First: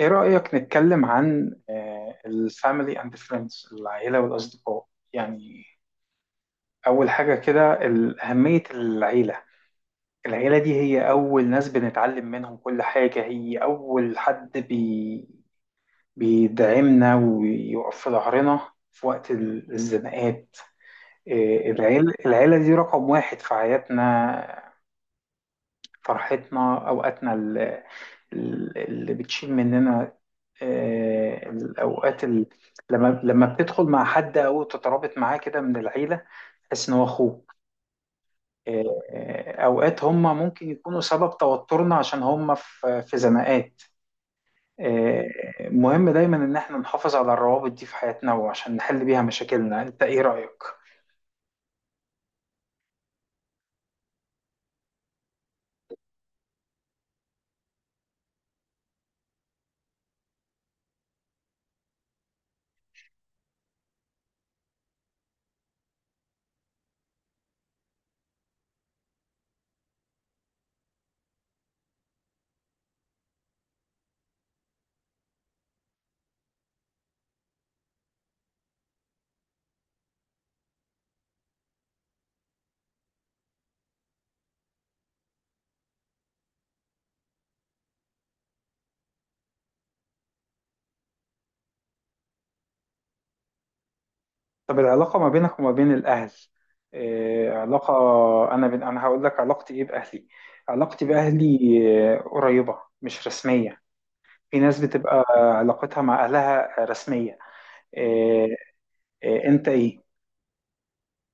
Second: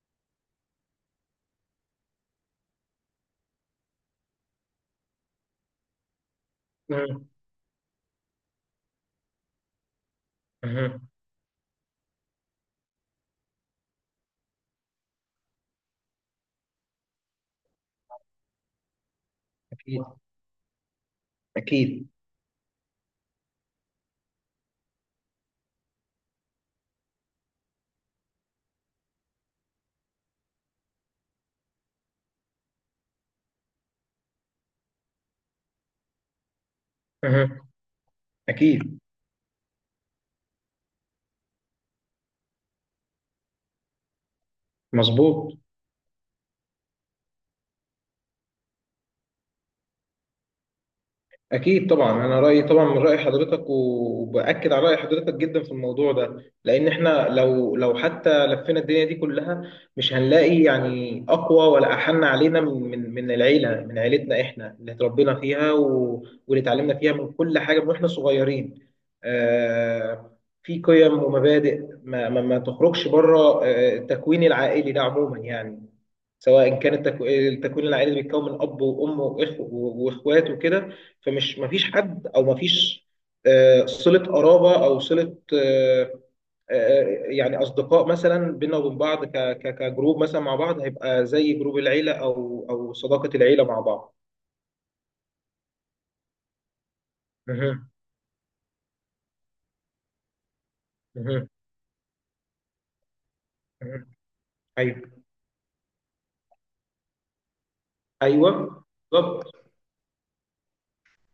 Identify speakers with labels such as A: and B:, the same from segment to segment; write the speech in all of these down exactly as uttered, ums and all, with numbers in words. A: ايه رأيك نتكلم عن الفاميلي اند فريندز، العيلة والأصدقاء؟ يعني أول
B: مم.
A: حاجة كده ال- أهمية العيلة العيلة دي
B: مم.
A: هي أول ناس بنتعلم منهم كل حاجة، هي أول حد بي بيدعمنا ويقف في ظهرنا في وقت ال-
B: أكيد
A: الزنقات. إيه،
B: أكيد.
A: العيلة العيلة دي رقم واحد في حياتنا، فرحتنا، أوقاتنا ال- ال- اللي بتشيل مننا. آه، الأوقات ال- لما لما بتدخل مع حد أو تترابط معاه كده من العيلة، تحس إن هو أخوك.
B: مم. أكيد.
A: آه، آه، أوقات هم ممكن يكونوا سبب توترنا عشان هم في في زناقات. آه،
B: مظبوط.
A: مهم دايما إن إحنا نحافظ على الروابط دي في حياتنا وعشان نحل بيها مشاكلنا. أنت إيه رأيك؟
B: أكيد طبعا، أنا رأيي طبعا من رأي حضرتك، وبأكد على رأي حضرتك جدا في الموضوع ده، لأن إحنا لو لو حتى لفينا الدنيا دي كلها مش هنلاقي يعني أقوى ولا أحن علينا من من من العيلة، من عيلتنا إحنا اللي اتربينا فيها و- واللي اتعلمنا فيها من كل حاجة من وإحنا صغيرين. آه، في قيم ومبادئ ما ما, ما تخرجش بره، آه، التكوين العائلي ده عموما يعني، سواء كان التكو- التكوين العائلي اللي بيتكون من أب وأم وإخ وإخوات وكده، فمش مفيش حد او مفيش آه، صلة قرابة او صلة، آه، آه، يعني اصدقاء مثلا بينا وبين بعض ك- ك- كجروب مثلا مع بعض، هيبقى زي جروب العيلة او او صداقة العيلة مع بعض.
A: طب العلاقة ما بينك وما بين الأهل، إيه
B: مهم.
A: علاقة؟ أنا بين أنا هقول لك علاقتي إيه بأهلي. علاقتي
B: مهم.
A: بأهلي آه، قريبة، مش رسمية.
B: مهم.
A: في ناس
B: ايوه.
A: بتبقى علاقتها مع أهلها رسمية. إيه،
B: ايوه.
A: إيه،
B: بالظبط.
A: أنت إيه؟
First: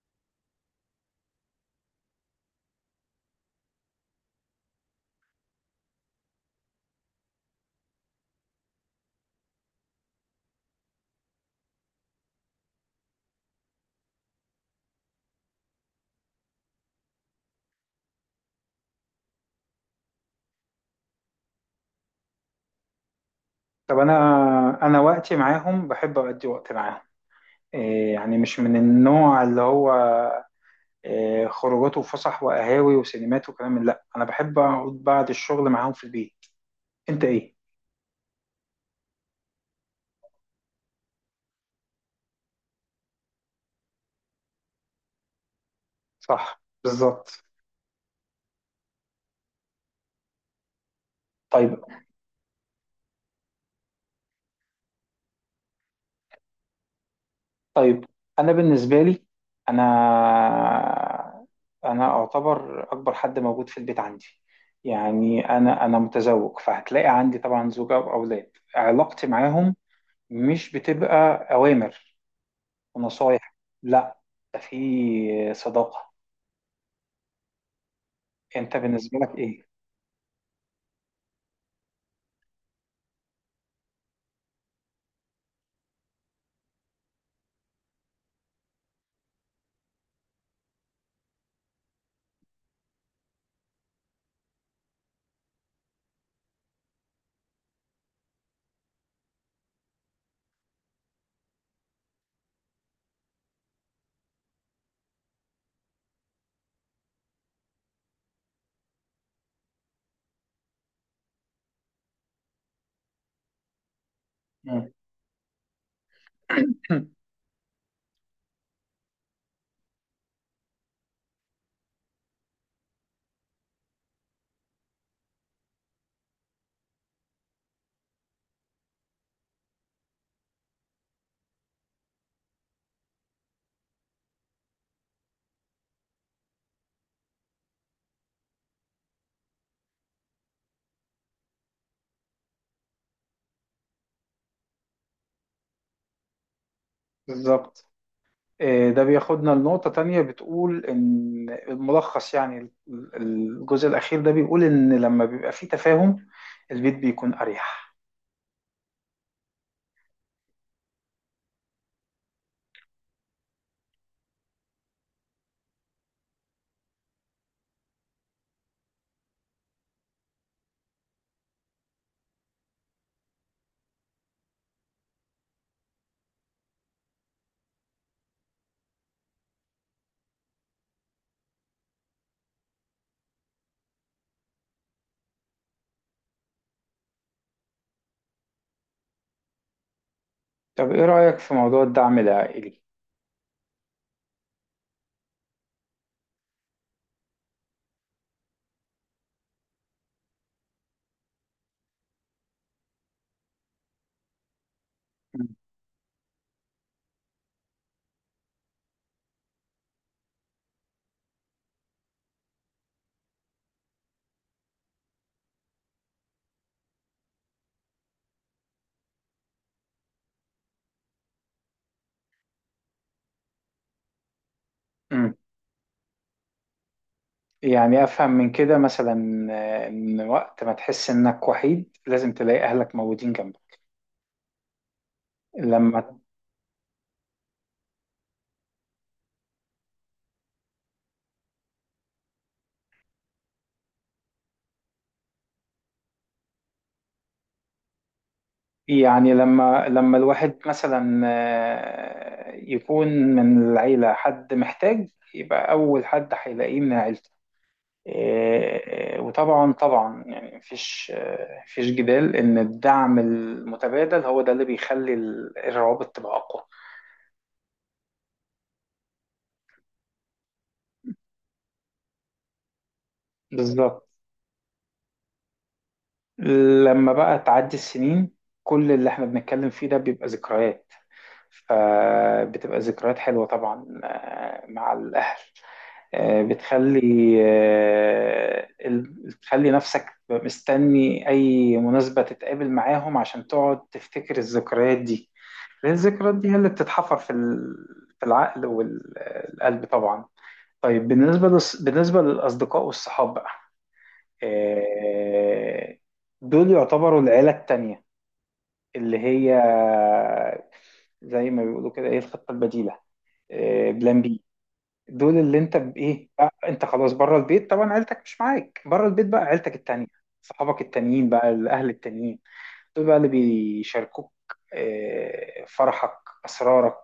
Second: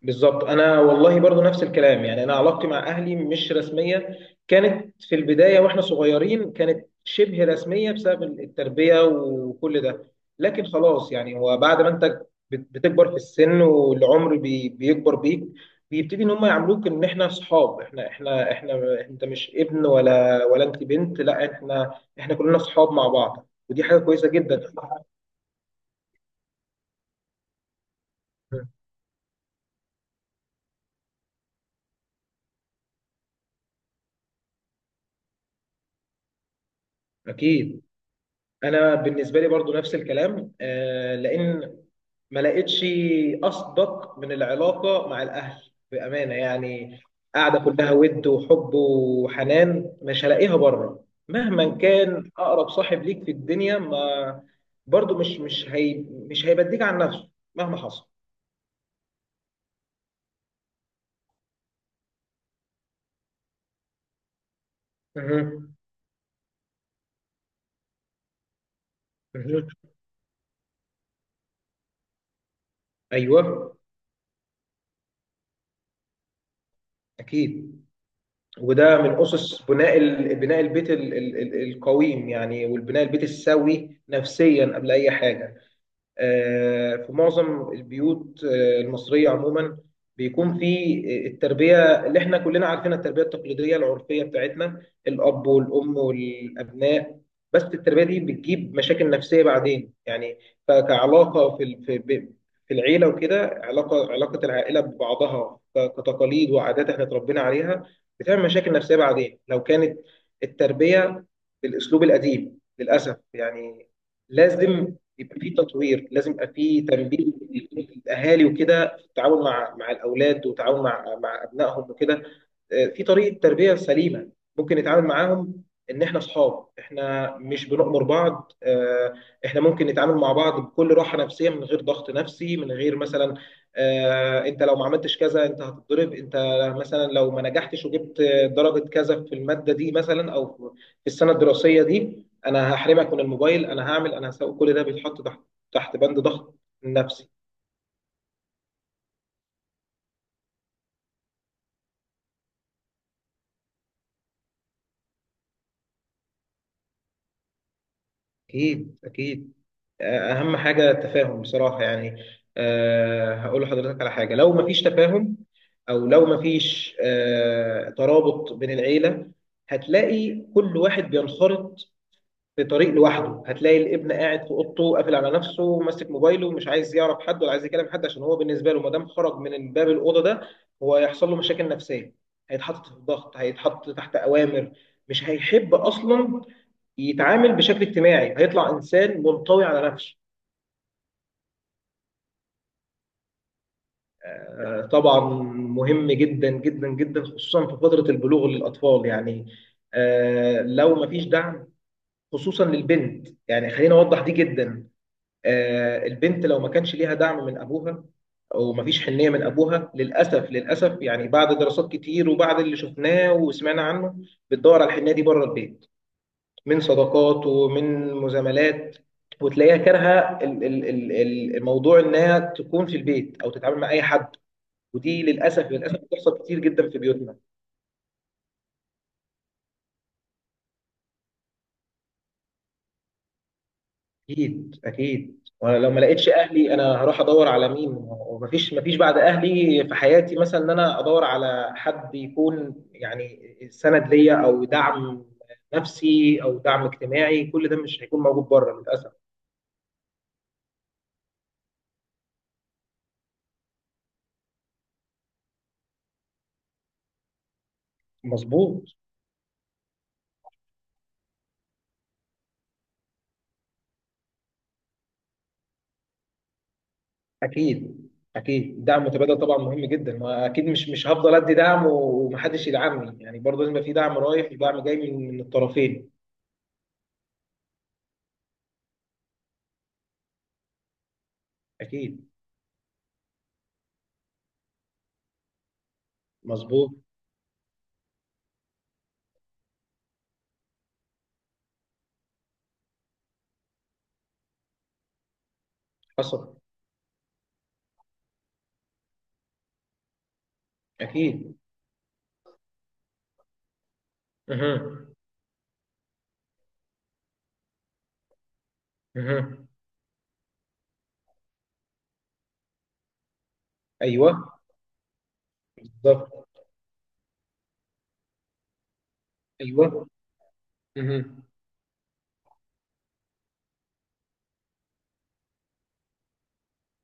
B: بالظبط، انا والله برضو نفس الكلام يعني، انا علاقتي مع اهلي مش رسميه. كانت في البدايه واحنا صغيرين كانت شبه رسميه بسبب التربيه وكل ده، لكن خلاص يعني هو بعد ما انت بت- بتكبر في السن والعمر بي بيكبر بيك، بيبتدي ان هم يعاملوك ان احنا اصحاب، احنا احنا احنا انت مش ابن ولا ولا انت بنت، لا، احنا احنا كلنا اصحاب مع بعض، ودي
A: طب
B: حاجه كويسه جدا.
A: أنا أنا وقتي معاهم بحب أقضي وقت معاهم. إيه، يعني مش من النوع اللي هو إيه، خروجات وفسح وقهاوي وسينمات وكلام من- لا، أنا بحب أقعد بعد الشغل معاهم في البيت. أنت إيه؟
B: اكيد. انا بالنسبه لي برضو نفس الكلام، آه، لان ما لقيتش اصدق من العلاقه مع الاهل بامانه
A: صح،
B: يعني،
A: بالظبط.
B: قاعده كلها ود وحب وحنان، مش هلاقيها بره.
A: طيب،
B: مهما كان اقرب صاحب ليك في الدنيا، ما برضو مش مش هي مش هيبديك عن نفسه مهما
A: طيب.
B: حصل.
A: انا بالنسبه لي، انا انا اعتبر اكبر حد موجود في البيت عندي. يعني
B: مهم.
A: انا انا متزوج، فهتلاقي عندي طبعا زوجه واولاد. علاقتي
B: مهم.
A: معاهم مش بتبقى اوامر ونصايح،
B: ايوه.
A: لا، ده في صداقه.
B: اكيد.
A: انت
B: وده
A: بالنسبه
B: من
A: لك
B: اسس
A: ايه؟
B: بناء ال- بناء البيت ال- ال- ال- القويم يعني، والبناء البيت السوي نفسيا قبل اي حاجه. آه، في معظم البيوت آه، المصرية عموما بيكون في التربية اللي احنا كلنا عارفينها، التربية التقليدية العرفية بتاعتنا، الأب والأم والأبناء. بس التربية دي بتجيب مشاكل نفسية بعدين يعني، ف- كعلاقة في ال- في ب- في العيلة وكده، علاقة علاقة العائلة ببعضها ك- كتقاليد وعادات احنا اتربينا عليها، بتعمل مشاكل نفسية بعدين لو كانت التربية بالأسلوب القديم للأسف يعني.
A: مم.
B: لازم يبقى في تطوير، لازم يبقى في تنبيه للاهالي وكده، في التعاون مع مع الاولاد، وتعاون مع مع ابنائهم وكده. آه، في طريقه تربيه سليمه ممكن نتعامل معاهم، ان احنا اصحاب، احنا مش بنؤمر بعض. آه، احنا ممكن نتعامل مع بعض بكل راحه نفسيه من غير ضغط نفسي، من غير مثلا آه، انت لو ما عملتش كذا انت هتتضرب، انت مثلا لو ما نجحتش وجبت درجه كذا في الماده دي مثلا او في السنه الدراسيه دي انا هحرمك من الموبايل، انا هعمل انا هسوي. كل ده بيتحط تحت، تحت بند ضغط نفسي.
A: بالظبط. آه، ده بياخدنا لنقطة تانية، بتقول إن الملخص يعني ال- الجزء الأخير ده بيقول إن لما بيبقى فيه تفاهم البيت بيكون أريح.
B: أكيد أكيد. أهم حاجة التفاهم بصراحة يعني. أه هقول لحضرتك على حاجة، لو مفيش تفاهم أو لو مفيش أه ترابط بين العيلة، هتلاقي كل واحد بينخرط في طريق لوحده، هتلاقي الابن قاعد في أوضته قافل على نفسه ماسك موبايله، مش عايز يعرف حد ولا عايز يكلم حد، عشان هو بالنسبة له ما دام خرج من باب الأوضة ده، هو هيحصل له مشاكل نفسية، هيتحط في ضغط، هيتحط تحت أوامر، مش هيحب أصلا يتعامل بشكل اجتماعي، هيطلع انسان منطوي على نفسه.
A: طب إيه رأيك في موضوع الدعم العائلي؟
B: آه، طبعا، مهم جدا جدا جدا، خصوصا في فتره البلوغ للاطفال يعني. آه، لو ما فيش دعم، خصوصا للبنت يعني، خلينا اوضح دي جدا.
A: مم.
B: آه، البنت لو ما كانش ليها دعم من ابوها، ومفيش حنيه من ابوها، للاسف للاسف يعني بعد دراسات كتير وبعد اللي شفناه وسمعنا عنه، بتدور على الحنيه دي بره البيت، من صداقات ومن مزاملات، وتلاقيها كارهه ال- ال- ال- ال- الموضوع انها تكون في البيت او تتعامل مع اي حد، ودي
A: مم.
B: للاسف للاسف بتحصل كتير جدا في بيوتنا.
A: يعني أفهم من كده مثلا، آه، إن وقت ما تحس إنك وحيد لازم تلاقي أهلك موجودين جنبك.
B: اكيد اكيد، وانا لو ما
A: لما
B: لقيتش اهلي انا هروح ادور على مين؟ ومفيش، مفيش بعد اهلي في حياتي مثلا ان انا ادور على حد يكون يعني سند ليا، او دعم نفسي او دعم اجتماعي، كل ده مش هيكون موجود بره للاسف.
A: يعني لما لما الواحد مثلا، آه، يكون من العيلة حد محتاج، يبقى أول حد هيلاقيه من عيلته.
B: مظبوط.
A: إيه، وطبعا طبعا يعني مفيش، آه، مفيش جدال ان الدعم المتبادل هو ده اللي بيخلي ال- الروابط تبقى اقوى.
B: اكيد. اكيد دعم متبادل طبعا مهم جدا، ما اكيد مش مش هفضل ادي دعم ومحدش يدعمني يعني، برضه لازم يبقى في
A: بالظبط.
B: دعم رايح ودعم جاي من من الطرفين.
A: لما بقى تعدي السنين، كل اللي احنا بنتكلم فيه ده بيبقى ذكريات،
B: اكيد.
A: فبتبقى ذكريات حلوة طبعا آه، مع الأهل. آه،
B: مظبوط.
A: بتخلي آه، ال- بتخلي نفسك مستني أي مناسبة تتقابل معاهم عشان تقعد تفتكر الذكريات دي، لأن الذكريات دي
B: حصل.
A: هي اللي بتتحفر في ال- في العقل والقلب طبعا. طيب، بالنسبة
B: اكيد.
A: للص- بالنسبة للأصدقاء والصحاب بقى،
B: اها.
A: آه، دول يعتبروا العيلة التانية، اللي
B: اها.
A: هي زي ما بيقولوا كده، ايه، الخطة البديلة، آه، بلان
B: ايوه.
A: بي. دول اللي انت بايه
B: بالظبط.
A: بقى، انت خلاص بره البيت طبعا، عيلتك مش معاك، بره البيت بقى عيلتك التانية،
B: ايوه.
A: صحابك
B: اها.
A: التانيين بقى الاهل التانيين، دول بقى اللي بيشاركوك آه، فرحك، اسرارك،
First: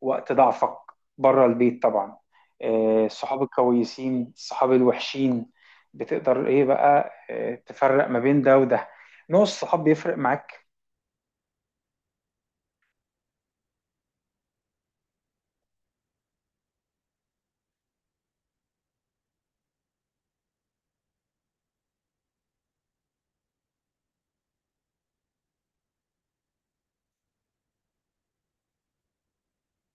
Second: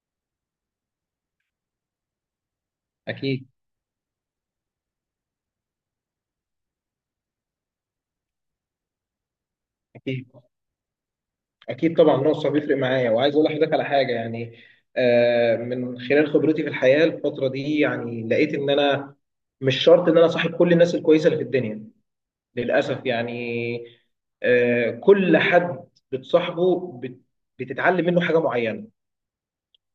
A: وقت ضعفك، بره البيت طبعا. آه، الصحاب
B: اكيد.
A: الكويسين، الصحاب الوحشين، بتقدر ايه بقى، آه، تفرق ما بين ده وده؟ نوع الصحاب بيفرق
B: اكيد
A: معاك.
B: اكيد طبعا، نقص بيفرق معايا، وعايز اقول لحضرتك على حاجه يعني. آه من خلال خبرتي في الحياه الفتره دي يعني، لقيت ان انا مش شرط ان انا صاحب كل الناس الكويسه اللي في الدنيا للأسف يعني. آه، كل حد بتصاحبه بت- بتتعلم منه حاجة معينة.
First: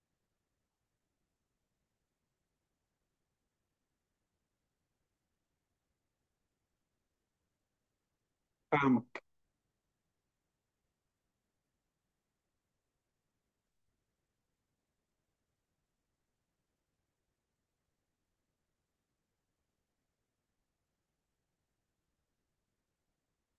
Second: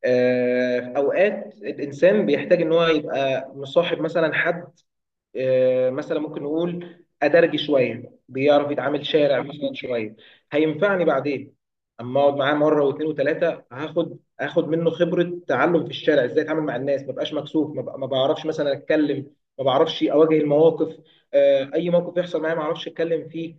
B: آه، في أوقات الإنسان بيحتاج إن هو يبقى مصاحب مثلا حد آه، مثلا ممكن نقول أدرجي شوية، بيعرف يتعامل
A: فاهمك.
B: شارع مثلا شوية، هينفعني بعدين. أما أقعد معاه مرة واثنين وثلاثة، هاخد هاخد منه خبرة، تعلم في الشارع إزاي أتعامل مع الناس، ما بقاش مكسوف، ما بق- ما بعرفش مثلا أتكلم، ما بعرفش أواجه المواقف. آه، أي موقف يحصل معايا ما أعرفش أتكلم فيه.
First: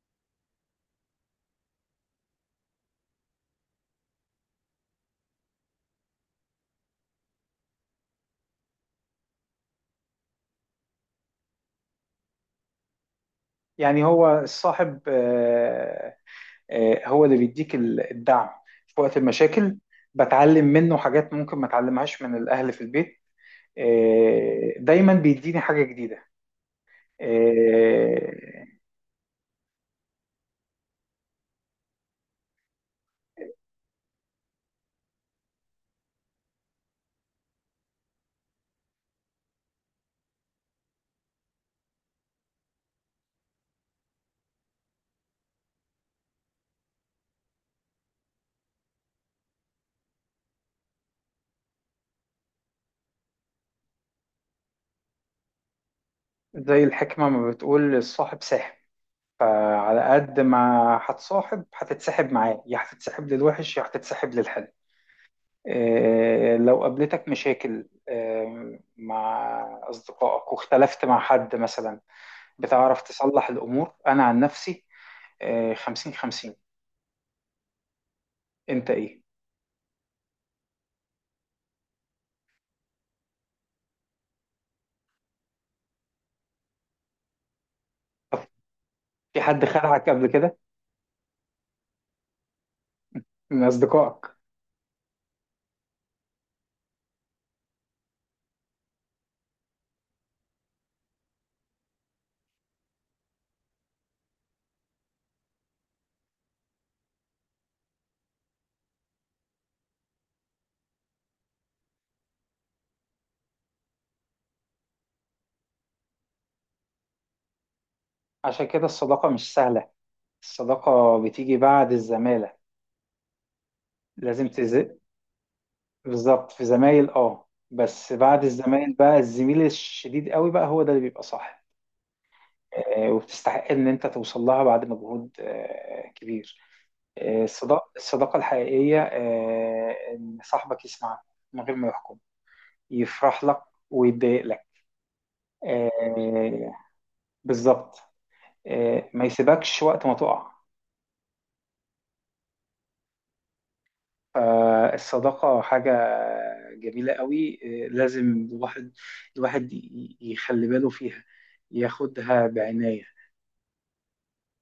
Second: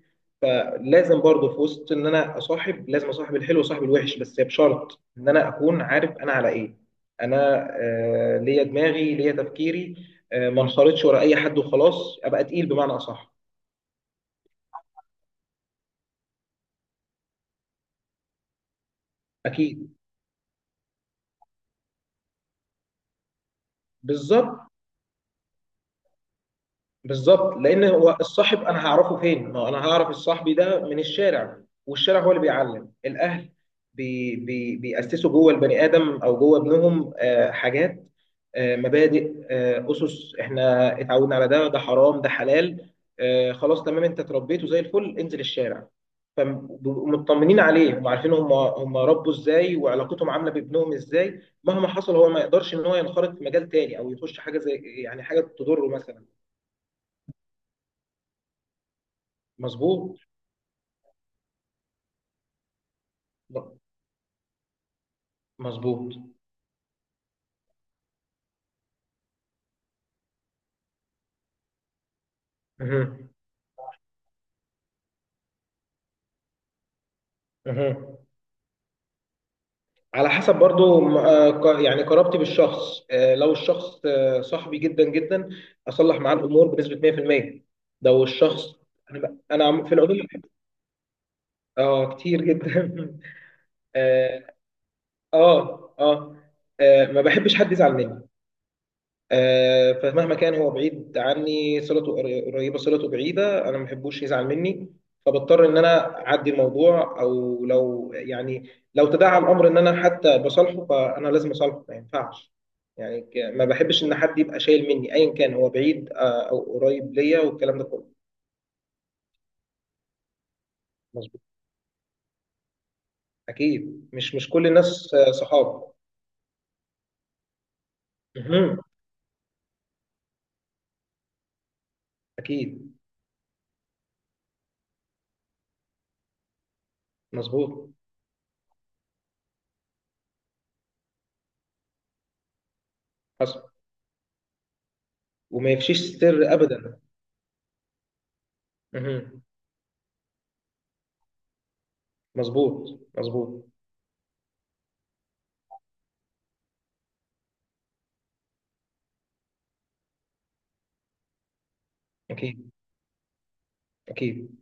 B: لازم برضه في وسط ان انا اصاحب، لازم اصاحب الحلو وصاحب الوحش، بس بشرط ان انا اكون عارف انا على ايه. انا آه، ليا دماغي، ليا تفكيري. آه، ما انخرطش ورا اي حد وخلاص، ابقى تقيل بمعنى اصح.
A: يعني هو الصاحب، آه، آه، هو اللي بيديك ال- الدعم في وقت المشاكل،
B: اكيد.
A: بتعلم منه حاجات ممكن ما اتعلمهاش من الاهل في البيت،
B: بالظبط.
A: آه، دايما بيديني حاجة جديدة.
B: بالظبط، لان هو الصاحب
A: آه،
B: انا هعرفه فين؟ ما هو انا هعرف الصاحبي ده من الشارع. والشارع هو اللي بيعلم. الاهل بي بي بيأسسوا جوه البني ادم او جوه ابنهم آه، حاجات، آه، مبادئ، آه، اسس احنا اتعودنا على ده، ده حرام ده حلال. آه، خلاص تمام، انت اتربيته زي الفل، انزل الشارع. فمطمنين عليه، هم عارفين هم هم ربوا ازاي، وعلاقتهم عامله بابنهم ازاي، مهما حصل هو ما يقدرش ان هو ينخرط في مجال تاني او يخش حاجه زي يعني حاجه تضره مثلا.
A: زي الحكمة ما بتقول، الصاحب ساحب، فعلى
B: مظبوط
A: قد ما هتصاحب هتتسحب معاه، يا هتتسحب للوحش يا هتتسحب للحلو.
B: مظبوط.
A: آه، لو قابلتك مشاكل آه، مع أصدقائك واختلفت مع حد مثلا، بتعرف
B: مهم.
A: تصلح الأمور؟ أنا عن نفسي، آه، خمسين خمسين.
B: مهم.
A: انت ايه؟
B: على حسب برضو، م- آه، ق- يعني قرابتي بالشخص. آه، لو الشخص آه، صاحبي جدا جدا، اصلح معاه الامور بنسبه مية في المية. لو
A: طب
B: الشخص، انا ب-
A: في حد
B: أنا عم- في
A: خدعك
B: العموم.
A: قبل كده
B: اه كتير جدا.
A: من اصدقائك؟
B: اه. اه اه. آه، ما بحبش حد يزعل مني. آه، فمهما كان هو بعيد عني، صلته قر- قريبه صلته بعيده، انا ما بحبوش يزعل مني. فبضطر ان انا اعدي الموضوع، او لو يعني لو تداعى الامر ان انا حتى بصالحه فانا لازم اصالحه، ما ينفعش يعني، ك- ما بحبش ان حد يبقى شايل مني، ايا كان هو بعيد آه، او قريب ليا والكلام ده كله.
A: عشان كده الصداقة مش سهلة، الصداقة
B: مظبوط.
A: بتيجي بعد الزمالة.
B: اكيد، مش
A: لازم
B: مش كل
A: تز
B: الناس آه، صحاب.
A: بالظبط، في زمايل، اه بس بعد
B: مهم.
A: الزمايل بقى الزميل الشديد قوي بقى هو ده اللي بيبقى صح،
B: اكيد.
A: آه، وبتستحق ان انت توصل لها بعد مجهود آه، كبير. آه، الصدا-
B: مظبوط.
A: الصداقة الحقيقية، آه، إن صاحبك يسمعك من غير ما يحكم، يفرح
B: حصل.
A: لك ويتضايق لك.
B: وما يفشيش سر
A: آه،
B: ابدا.
A: بالظبط. آه، ما
B: مهم.
A: يسيبكش وقت ما تقع.
B: مظبوط مظبوط.
A: فالصداقة حاجة جميلة قوي، آه، لازم الواحد، الواحد ي- يخلي باله فيها، ياخدها
B: اكيد.
A: بعناية.
B: اكيد.